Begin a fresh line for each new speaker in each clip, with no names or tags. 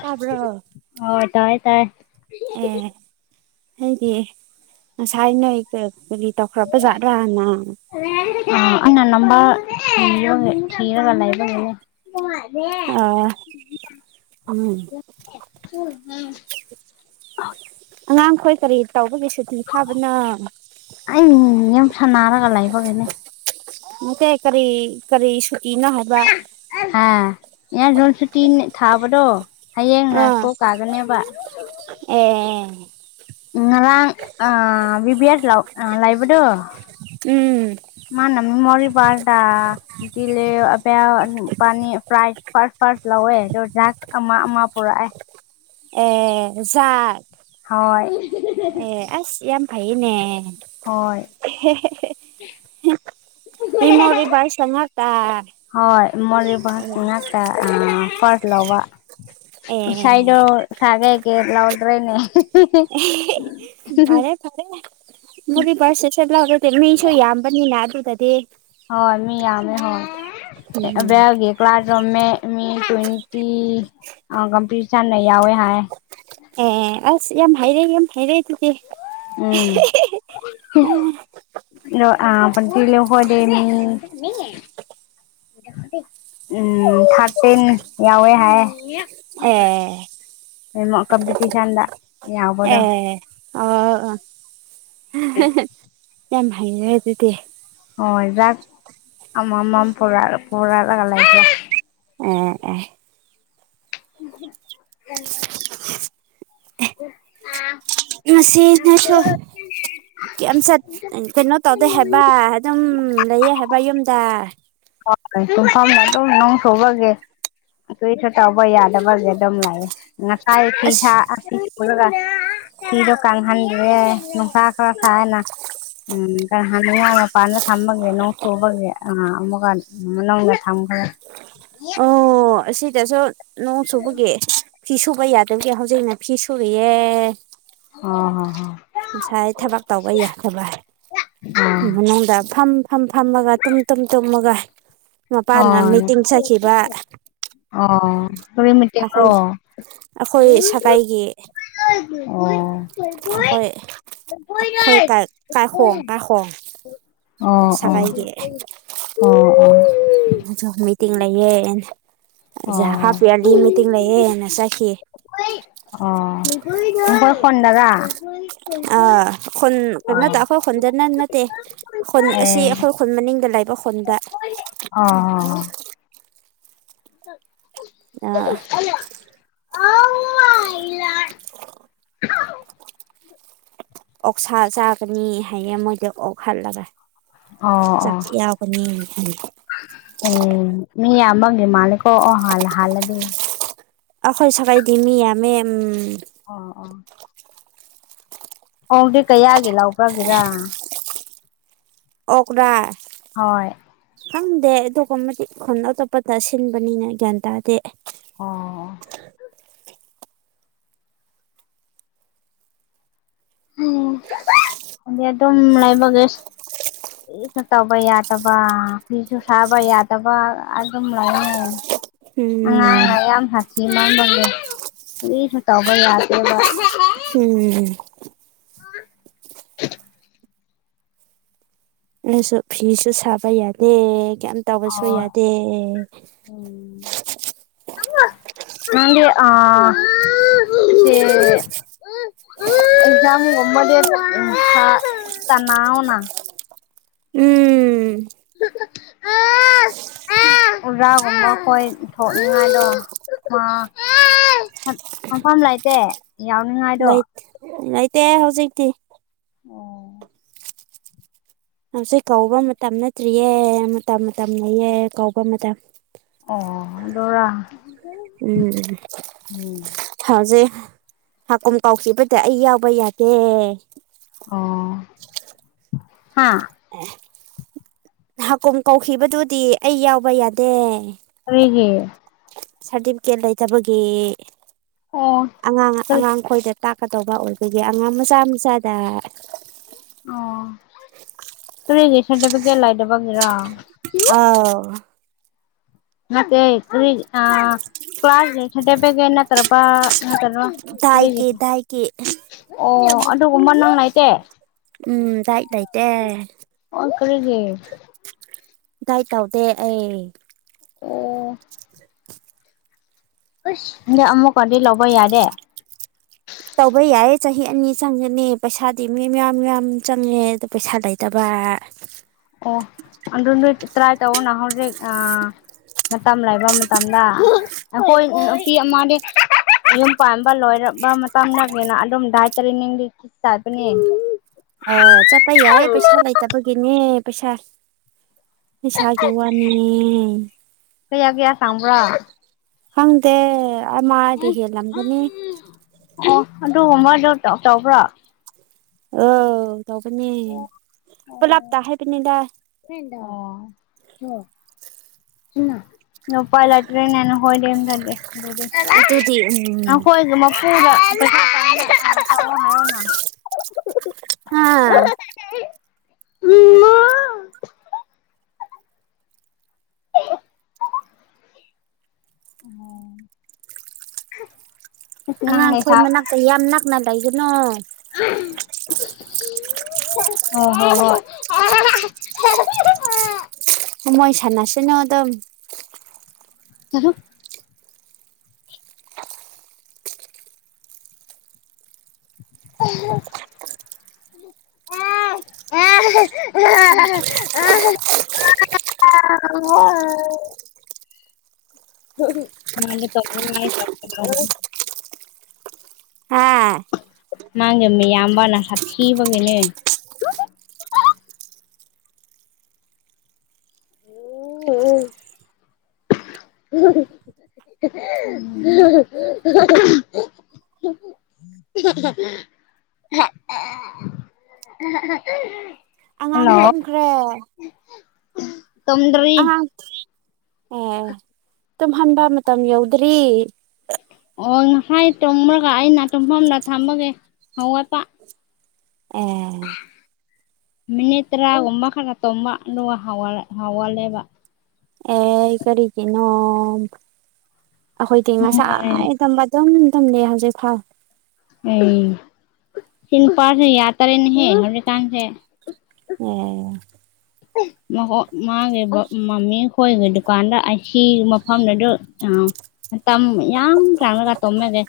ꯇꯥꯕ꯭ꯔꯣ
ꯎ ꯑꯣ ꯇꯥꯏ ꯇꯥꯏ
ꯑꯦ ꯑꯩꯗꯤ ꯉꯁꯥꯏ ꯅꯣꯏ ꯀꯔꯤ ꯇꯧꯈ꯭ꯔꯕ ꯖꯥꯠ꯭ꯔꯥꯅ
ꯑ ꯑꯩꯅ ꯅꯝꯕ ꯊꯤꯔꯣ ꯍꯦꯛ ꯊꯤꯔꯒ ꯂꯩꯕꯔ ꯍꯦꯡꯉꯣ
ꯑꯥ ꯎꯝ
[unintelligible]
ꯑꯉꯥꯡꯈꯣꯏ ꯀꯔꯤ ꯇꯧꯕꯒꯤꯁꯨ ꯁꯨꯇꯤ ꯊꯥꯕꯅꯣ
ꯑꯩ ꯌꯦꯝ ꯁꯅꯔꯒ ꯂꯩꯕꯒꯤꯅꯦ
ꯅꯠꯇꯦ ꯀꯔꯤ ꯀꯔꯤ ꯁꯨꯇꯤꯅꯣ ꯍꯥꯏꯕ
ꯍꯥ ꯌꯥꯟ ꯁꯣꯟ ꯁꯨꯇꯤ ꯊꯥꯕꯗꯣ ꯍꯌꯦꯡꯅ
ꯑꯥ
ꯀꯣꯛ ꯀꯥꯒꯅꯦꯕ
ꯑꯦ
ꯉꯂꯥꯡ ꯑ ꯕꯤꯕꯤ ꯑ ꯂꯥꯎ ꯂꯥꯏꯕꯗꯣ
ꯎꯝ
ꯃꯥꯅꯃꯤ ꯃꯣꯔꯤꯔꯤꯕꯗꯂ [unintelligible] [unintelligible] ꯄꯥꯅꯤ ꯄ꯭ꯔꯥꯏꯖ ꯐꯥꯔꯁ ꯐꯥꯔꯁ ꯂꯧꯋꯦ ꯑꯗꯣ ꯗ꯭ꯔꯥꯛ ꯑꯃ ꯑꯃ ꯄꯨꯔꯛꯑꯦ
ꯑꯦ ꯖꯥꯔ
ꯍꯣꯏ
ꯑꯦ ꯑꯁ ꯌꯥꯝ ꯐꯥꯏꯌꯦꯅꯦ
ꯍꯣꯏ
ꯍꯦꯍꯦꯍꯦ ꯍꯦꯍ ꯃꯤꯃꯔꯔꯤꯕꯏ ꯆꯪꯉꯛꯇ
ꯍꯣꯏ ꯃꯣꯔꯔꯤꯕꯥꯁ ꯉꯥꯛꯇ ꯐꯥꯔ ꯂꯥꯎꯕ
ꯑꯦ
ꯁꯥꯏꯗ ꯁꯒꯑꯒꯦ ꯂꯥꯎꯜꯗ꯭ꯔꯦꯅꯦ
ꯑꯦ ꯐꯔꯦ ꯐꯔꯦ ꯃꯣꯔꯥꯄꯔꯁꯦꯁ ꯂꯎꯔꯗꯤ ꯃꯤꯁꯨ ꯌꯥꯝ ꯅꯤꯅꯥ ꯑꯗꯨꯗꯗꯤ
ꯍꯣꯏ ꯃꯤ ꯌꯥꯃꯦ ꯍꯣꯏ
ꯎꯝ
ꯕꯒꯦ ꯀ꯭ꯂꯥꯁ ꯔꯣꯝꯃꯦ ꯃꯤ ꯇ꯭ꯋꯦꯟꯇꯤ ꯀꯝꯄꯤꯇꯤꯁꯟꯅ ꯌꯥꯎꯋꯦ ꯍꯥꯏ
ꯑꯦ ꯑꯁ ꯌꯥꯝ ꯍꯩꯔꯛꯦ ꯌꯥꯝ ꯍꯩꯔꯛꯦ ꯑꯗꯨꯗꯤ
ꯎꯝ
ꯑꯥ
ꯑ ꯇꯤ ꯂꯩ ꯍꯣꯗꯦ ꯃꯤ ꯎꯝ ꯊꯥꯔꯇꯤꯟ ꯌꯥꯎꯋꯦ ꯍꯥꯏ
ꯑꯣ
ꯃꯉ ꯀꯝꯄꯤꯇꯤꯁꯟꯗ ꯌꯥꯎꯕꯗꯣ
ꯑꯦ ꯑꯣ ꯌꯥꯝ ꯍꯥꯏꯔ ꯑꯗꯨꯗꯤ
ꯍꯣꯏ ꯆꯥꯛ ꯑꯃ ꯑꯃꯝꯣꯔꯛꯣꯔꯛꯑꯒ ꯂꯩꯁꯦ
ꯎꯝ ꯎ
[inaudible]
ꯉꯁꯤ ꯅꯁꯨ ꯀ ꯆꯠ ꯀꯩꯅꯣ ꯇꯧꯗꯦ ꯍꯥꯏꯕ ꯑꯗꯨꯝ ꯂꯩꯌꯦ ꯍꯥꯏꯕ ꯌꯨꯝꯗ
ꯍꯨꯝꯐꯝꯝꯗ ꯑꯗꯨꯧ ꯅꯪ ꯁꯨꯕꯒꯦ ꯇꯨ ꯊ ꯇ ꯑꯕ ꯌꯥꯗꯕ ꯑꯦꯗꯝ ꯂꯑꯦ ꯉꯁꯥꯏ ꯊ ꯁꯥ
ꯑꯁ
[unintelligible] ꯀꯪꯍꯜꯂꯦ ꯅꯨꯡꯁꯥ ꯁꯥꯏꯌꯦꯅꯥ ꯎꯝ ꯀꯔꯤ ꯍꯥꯏꯕ ꯋꯥ ꯃꯄꯥꯟꯗ ꯊꯝꯃꯒꯦ ꯅꯣꯡ ꯁꯨꯕꯒꯦ ꯑꯥ ꯑꯃ ꯋꯥꯟ ꯅꯪꯅ ꯊꯥꯡꯈꯕ꯭ꯔꯥ
ꯑꯧ ꯑꯁꯤꯗꯁꯨ ꯅꯣꯡ ꯁꯨꯕꯒꯤ ꯐꯤ ꯁꯨꯕ ꯌꯥꯗꯕꯒꯤ ꯍꯧꯖꯤꯛꯅꯥ ꯐꯤ ꯁꯨꯔꯤꯌꯦ
ꯑꯝ ꯍꯨꯝ ꯍꯨꯝ
ꯉꯁꯥꯏ ꯊꯕꯛ ꯇꯧꯕ [unintelligible] ꯃꯅꯨꯡꯗ ꯐꯝ ꯐꯝ ꯐꯝꯃꯒ ꯇꯨꯝ ꯇꯨꯝ ꯇꯨꯝꯃꯒ
ꯍꯣ
ꯃꯄꯥꯅ
ꯑ ꯍꯣꯏ
ꯃꯤꯇꯤꯡ ꯆꯠꯈꯤꯕ
ꯑꯣ ꯀꯔꯤ ꯃꯇꯦꯛꯔꯣ
ꯑꯩꯈꯣꯏ
ꯑꯣ ꯑꯣ
ꯑꯩꯈꯣꯏ ꯁꯥꯒꯩꯏꯒꯤ
ꯑꯣ
ꯑꯩꯈꯣꯏ ꯑꯩꯈꯣꯏ ꯀ ꯀꯥꯏꯈꯣꯡ ꯀꯥꯏꯈꯣꯡ
ꯑꯣ
ꯁꯒꯥꯏꯒꯤ
ꯑꯣ ꯑꯣ ꯑꯣ
ꯑꯗꯨꯁꯨ ꯃꯤꯇꯤꯡ ꯂꯩꯑ ꯑꯩꯖ
ꯑꯣ
ꯍꯥꯞꯄꯤꯔꯂꯤ ꯃꯤꯇꯤꯡ ꯂꯩꯑꯦꯅ ꯆꯠꯈꯤꯑ
ꯑꯣ ꯣꯏ ꯐꯟꯗꯒ
ꯑ ꯈꯨꯟ ꯀꯩꯅꯣ ꯇ ꯑꯩꯈꯣꯏ ꯈꯨꯟꯗꯅ ꯅꯠꯇꯦ ꯈꯨꯟ ꯑꯁꯤ ꯑꯩꯈꯣꯏ ꯈꯨꯟ ꯃꯅꯤꯡꯗ ꯂꯩꯕ ꯈꯨꯟꯗ
ꯑꯣ ꯑ ꯍ
ꯑ ꯑꯣꯛꯁꯥ ꯆꯥꯒꯅꯤ ꯍꯥꯏꯌꯦ ꯃꯣꯏꯗꯣ ꯑꯣꯛꯍꯜꯂꯒꯥ
ꯑꯥ ꯑꯥ
ꯍꯥꯏꯌꯦ
ꯑꯝ ꯃꯤ ꯌꯥꯝꯃꯒꯤ ꯃꯥꯜꯂꯦꯀꯣ ꯑꯣ ꯍꯥꯟꯅꯥ ꯍꯥꯜꯂꯥꯗꯤ
ꯑꯈꯣꯏ ꯁꯒꯩꯗꯤ ꯃꯤ ꯌꯥꯝꯃꯦ ꯑꯝ
ꯑꯣ ꯑꯣ ꯑꯣꯝꯗꯤ ꯀꯌꯥꯒꯤ ꯂꯥꯎꯕꯒꯤꯔꯥ ꯍꯣꯏ
[unintelligible] ꯈꯪꯗꯦ ꯑꯗꯨꯒꯨꯝꯕꯗꯤ [unintelligible] ꯁꯤꯟꯕꯅꯤꯅ ꯒ꯭ꯌꯥꯟ ꯇꯥꯗꯦ
ꯎꯝ ꯎꯝ [unintelligible] ꯑꯗꯨꯝ ꯂꯩꯕꯒꯦꯁ ꯀꯤꯁꯨ ꯇꯧꯕ ꯌꯥꯗꯕ ꯐꯤꯁꯨ ꯁꯥꯕ ꯌꯥꯗꯕ ꯑꯗꯨꯝ ꯂꯩꯌꯦ
ꯎꯝ
ꯑꯉꯥꯡꯅ ꯌꯥꯝ ꯁꯥꯊꯤ ꯃꯥꯡꯕꯒꯤ ꯀꯔꯤꯁꯨ ꯇꯧꯕ ꯌꯥꯗꯦꯕ
ꯍꯝ
ꯑꯣ
ꯑꯩꯁꯨ ꯐꯤꯁꯨ ꯁꯥꯕ ꯌꯥꯗꯦ ꯀꯩꯝ ꯇꯧꯕꯁꯨ
ꯍꯣꯏ
ꯌꯥꯗꯦ
ꯎꯝ ꯅꯪꯗꯤ ꯑꯥ [unintelligible] ꯑꯦꯛꯖꯥꯝ ꯒꯨꯝꯕꯗꯤ ꯇꯅꯥꯎꯅ
ꯎꯝ
ꯑꯥ ꯑꯣꯖꯥꯒꯨꯝꯕꯈꯣꯏ ꯊꯣꯛꯅꯤꯡꯉꯥꯏꯗꯣ ꯊꯥ ꯐꯝ ꯐꯝꯐꯝ ꯂꯩꯇꯦ ꯌꯥꯎꯅꯤꯡꯉꯥꯏꯗꯣ
ꯂꯩ ꯂꯩꯇꯦ ꯍꯧꯖꯤꯛꯇꯤ
ꯑꯣ
ꯍꯧꯖꯤꯛ ꯀꯧꯕ ꯃꯇꯝ ꯅꯠꯇ꯭ꯔꯤꯌꯦ ꯃꯇꯝ ꯃꯇꯝ ꯂꯩꯌꯦ ꯀꯧꯕ ꯃꯇꯝ
ꯎꯝ ꯑꯗꯣꯔꯥ
ꯎꯝ ꯍꯧꯖꯤꯛ ꯍꯥꯀꯨꯝ ꯀꯥꯎꯈꯤꯕꯗ ꯑꯩ ꯌꯥꯎꯕ ꯌꯥꯗꯦ
ꯑꯣ ꯍꯥ
ꯑꯦ ꯍꯥꯀꯨꯝ ꯀꯧꯈꯤꯕꯗꯨꯗꯤ ꯑꯩ ꯌꯥꯎꯕ ꯌꯥꯗꯦ
ꯀꯔꯤꯒꯤ
ꯁꯥꯔꯇꯤꯐꯤꯀꯦꯠ ꯂꯩꯇꯕꯒꯤ
ꯑꯣ
ꯑꯉꯥꯡ
ꯀꯔꯤ
ꯑꯉꯥꯡ ꯈꯣꯏꯗꯥ ꯇꯥꯛꯀꯗꯧꯕ ꯑꯣꯏꯕꯒꯤ ꯑꯉꯥꯡ ꯃꯆꯥ ꯃꯆꯥꯗ
ꯑꯣ ꯀꯥꯔꯤꯒꯤ ꯁꯔꯇꯤꯐꯤꯀꯦꯠ ꯂꯥꯏꯗꯥꯕꯒꯤꯔ
ꯑꯥꯎ
ꯅꯥꯇꯦ ꯀꯔꯤ ꯊꯥ ꯀ꯭ꯂꯥꯁꯁꯗꯕꯒ ꯇꯔꯄꯥ ꯍꯣꯇꯜ ꯂꯩ
ꯗꯥꯏꯠꯀꯤ ꯗꯥꯏꯠꯀꯤ
ꯑꯣ ꯑꯗꯨꯒꯨꯝꯕ ꯅꯨꯡꯉꯥꯏꯇꯦ
ꯎꯝ ꯗꯥꯠ ꯂꯩꯇꯦ
ꯑꯣ ꯀꯔꯤꯗꯤ
ꯗꯥꯥꯏ ꯇꯧꯗꯦ ꯑꯩ
ꯑꯣ
[unintelligible]
ꯑꯁ ꯅꯪꯗꯤ ꯑꯃꯨꯛꯀꯗꯤ ꯂꯧꯕ ꯌꯥꯗꯦ
ꯇꯧꯕ ꯌꯥꯏ ꯆꯍꯤ ꯑꯅꯤ ꯆꯪꯒꯅꯤ ꯄꯩꯁꯥꯗꯤ ꯃꯤ ꯃ꯭ꯌꯥꯝ ꯃ꯭ꯌꯥꯝ ꯆꯪꯉꯦ ꯑꯗꯨ ꯄꯩꯁꯥ ꯂꯩꯇꯕ
ꯑꯣ ꯑꯗꯨ ꯅꯣꯏ ꯇ꯭ꯔꯥꯏ ꯇꯧꯑꯣꯅꯥ ꯍꯧꯖꯤꯛ ꯑꯥ ꯃꯇꯝ ꯂꯩꯕ ꯃꯇꯝꯗ ꯑꯩꯈꯣꯏ ꯅꯨꯄꯤ ꯑꯃꯗꯤ ꯌꯨꯝ ꯄꯥꯟꯕ ꯂꯣꯏꯔꯕ ꯃꯇꯝꯗꯒꯤꯅ ꯑꯗꯨꯝ ꯇꯄꯅꯤ
ꯑꯥ ꯆꯠꯄꯥ ꯌꯥꯏ ꯄꯩꯁꯥ ꯂꯩꯇꯕꯒꯤꯅꯦ ꯄꯩꯁꯥ ꯄꯩꯁꯥꯒꯤ ꯋꯥꯅꯤ
ꯀꯌꯥ ꯀꯌꯥ ꯆꯪꯕ꯭ꯔꯥ
ꯈꯪꯗꯦ ꯑꯃꯗꯤ ꯍꯦꯜꯂꯝꯒꯅꯤ
ꯑꯣ ꯑꯗꯨꯒꯨꯝꯕꯗ ꯇꯧꯕ꯭ꯔꯣ
ꯑꯧ ꯇꯧꯕꯅꯦ ꯄꯨꯂꯥꯞꯇꯥ ꯍꯥꯏꯕꯅꯤꯗ
[unintelligible] ꯅꯨꯄꯥꯏ ꯂꯩꯇ꯭ꯔꯦꯅꯦ ꯅꯍꯣꯏꯗꯤ ꯑꯗꯨ
ꯑꯗꯨꯗꯤ ꯎꯝ
ꯅꯈꯣꯏꯒꯤ ꯃꯄꯨꯒ ꯄꯩꯁꯥ
ꯍꯥꯥ
ꯎꯃ ꯑꯣꯝ
ꯑꯉꯥꯡꯈꯣꯏ ꯃꯅꯥꯛꯇ ꯌꯥꯝ ꯅꯛꯅ ꯂꯩꯒꯅꯣ
ꯑ ꯍꯣ ꯍꯣ ꯍꯣꯏ
ꯃꯣꯏꯁꯥꯟꯅꯁꯅꯣ ꯗꯨꯝ
ꯎꯍ [unintelligible] [unintelligible] [unintelligible] ꯃꯥꯅꯦ ꯇ ꯆ [unintelligible]
ꯍꯥꯥ
ꯃꯥꯒꯤ ꯃꯌꯥꯝꯕꯥꯅꯅꯥ ꯍꯞꯄꯤꯕꯒꯤꯅꯦ ꯎ ꯎ [unintelligible] [unintelligible]
ꯑꯉꯥꯡ
ꯍꯜꯂꯣ
ꯇꯨꯝꯈ꯭ꯔꯦ
ꯇꯨꯝꯗꯔ꯭ꯤ
ꯑꯣ ꯍꯥꯟꯕ ꯃꯇꯝ ꯌꯧꯗ꯭ꯔꯤ
ꯑꯣ ꯉꯁꯥꯏ ꯇꯣꯡꯃꯨꯔꯒ ꯑꯩꯅ ꯇꯨꯝꯐꯝꯗ ꯊꯝꯃꯒꯦ ꯍꯧꯒꯠꯄꯥ
ꯑꯦ
ꯃꯤꯅꯤꯠ ꯇꯔꯥꯒꯨꯝ ꯃꯈ ꯈ ꯇꯣꯝꯕ ꯂ ꯍꯥꯎꯋꯥꯜꯂꯦꯕ
ꯀꯔꯤꯒꯤꯅꯣ ꯑꯩꯈꯣꯏꯗꯤ ꯉꯁꯥꯏ ꯇꯝꯕ ꯏꯝ ꯇꯝꯂ ꯍꯧꯖꯤꯛ ꯈꯥꯎ [unintelligible]
ꯎ ꯁꯤꯟ ꯄꯔꯁꯦ ꯌꯥꯇꯔꯦꯅꯦ ꯍꯧꯖꯤꯛꯀꯥꯟꯁꯦ
ꯑꯣ
ꯃꯥꯒꯤ ꯃꯃꯤ ꯈꯣꯏꯒꯤ ꯗꯨꯀꯥꯟꯗ ꯑꯁꯤ ꯃꯐꯝꯗꯨꯗ ꯑ ꯇꯝ ꯌꯥꯡ ꯆꯥꯟꯂꯒ ꯇꯣꯃꯦꯒ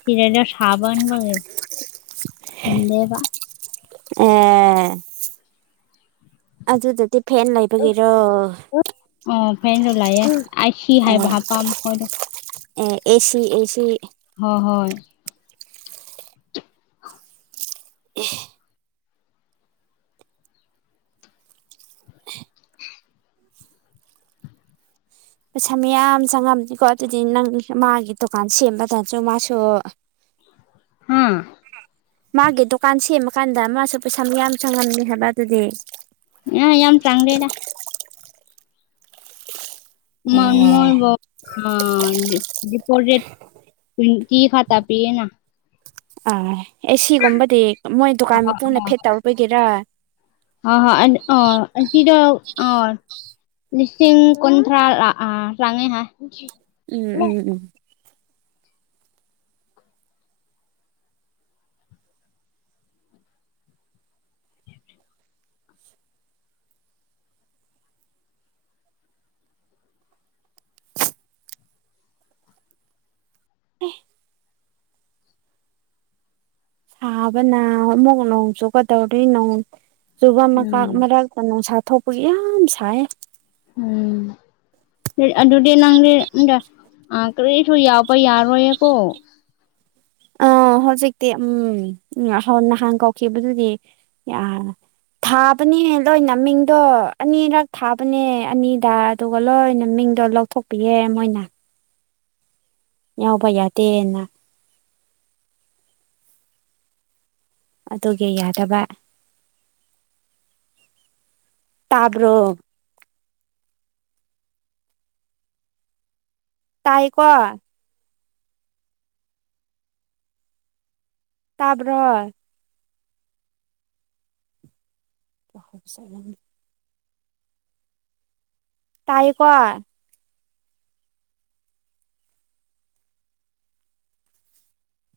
ꯁꯤꯔꯗ ꯁꯥꯃꯟꯕꯒꯤ ꯇꯦꯕ
ꯑꯦ ꯑꯗꯨꯗꯗꯤ ꯐꯦꯟ ꯂꯩꯕꯒꯤꯔꯣ
ꯑꯣ ꯐꯦꯟꯗꯣ ꯂꯥꯛꯑꯦ ꯑꯥꯏ ꯁꯤ ꯍꯥꯏꯕ
ꯑꯦ
ꯍꯥꯄꯥ ꯃꯈꯣꯏꯗꯣ
ꯑꯦꯁꯤ ꯑꯦꯁꯤ
ꯍꯣꯏ ꯍꯣꯏ
ꯎ ꯄꯩꯁꯥ ꯃꯌꯥꯝ ꯆꯪꯉꯝꯅꯤꯀꯣ ꯑꯗꯨꯗꯤ ꯅꯪ ꯃꯥꯒꯤ ꯗꯨꯀꯥꯟ ꯁꯦꯝꯕꯗꯅꯁꯨ ꯃꯥꯁꯨ
ꯎꯝ
ꯃꯥꯒꯤ ꯗꯨꯀꯥꯟ ꯁꯦꯝꯃꯀꯥꯟꯗ ꯃꯥꯁꯨ ꯄꯩꯁꯥ ꯃ ꯌꯥꯝ ꯆꯪꯉꯝꯃꯦ ꯍꯥꯏꯕ ꯑꯗꯨꯗꯤ
ꯑ ꯌꯥꯝ ꯆꯪꯗꯦꯗꯥ
ꯑꯦ
[unintelligible] ꯑꯄꯣ ꯔꯦꯠ ꯇ꯭ꯇꯤ ꯈꯥ ꯇꯥ ꯄꯤꯦꯅ [unintelligible]
ꯑ ꯑꯦ ꯁꯤꯒꯨꯝꯕꯗꯤ ꯃꯣꯏ ꯗꯨꯀꯥꯟ
ꯑꯥ
ꯃꯄꯨꯅ ꯐꯤꯠ ꯇꯧꯕꯒꯤꯔꯥ
ꯑꯟꯇꯤꯗꯣ [unintelligible] ꯂꯤꯁꯤꯡ ꯀꯨꯟꯊ꯭ꯔꯥ ꯂꯥꯛ ꯑ ꯂꯥꯡꯉꯦ ꯍꯥꯏ
ꯎꯝ ꯎꯝ ꯎꯝ ꯍ [unintelligible] ꯍꯥꯕ ꯅ ꯑꯃꯨꯛ ꯅꯣꯡꯆꯨꯒꯇꯧꯔ ꯅ ꯆꯨꯕ
ꯎꯝ
ꯃꯔꯛ ꯅꯨꯡꯁꯥ ꯊꯣꯛꯄꯒꯤ ꯌꯥꯝ ꯁꯥꯏ
ꯎꯝ ꯑꯗꯨꯗꯤ ꯅꯪꯗꯤ ꯀꯔꯤꯁꯨ ꯌꯥꯎꯕ ꯌꯥꯔꯣꯏꯌꯦꯀꯣ
ꯑ ꯍꯧꯖꯤꯛꯇꯤ ꯎꯝ ꯎꯝ ꯅꯍꯥꯟ ꯀꯧꯈꯤꯕꯗꯨꯗꯤ ꯊꯥꯕꯅꯦꯍ ꯂꯣꯏꯅꯃꯤꯡꯗꯣ ꯑꯅꯤꯔꯛ ꯊꯥꯕꯅꯦ ꯑꯅꯤꯗ ꯑꯗꯨꯒ ꯂꯣꯏꯅ ꯃꯤꯡꯗꯣ ꯂꯧꯊꯣꯛꯄꯤꯌꯦ ꯃꯣꯏꯅ ꯌꯥꯎꯕ ꯌꯥꯗꯦꯅ ꯑꯗꯨꯒꯤ ꯌꯥꯗꯕ ꯇꯥꯕ꯭ꯔꯣ ꯇꯥꯏꯀꯣ ꯇꯥꯕ꯭ꯔꯣ [unintelligible] ꯇꯥꯏꯀꯣ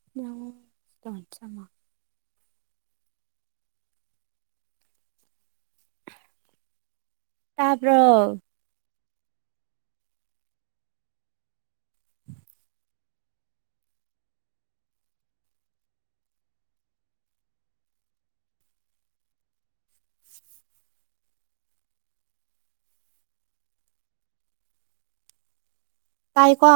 [unintelligible] ꯆꯃ ꯇꯥꯕ꯭ꯔꯣ ꯇꯥꯏꯀꯣ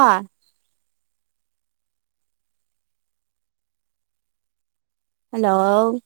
ꯍꯜꯂꯣ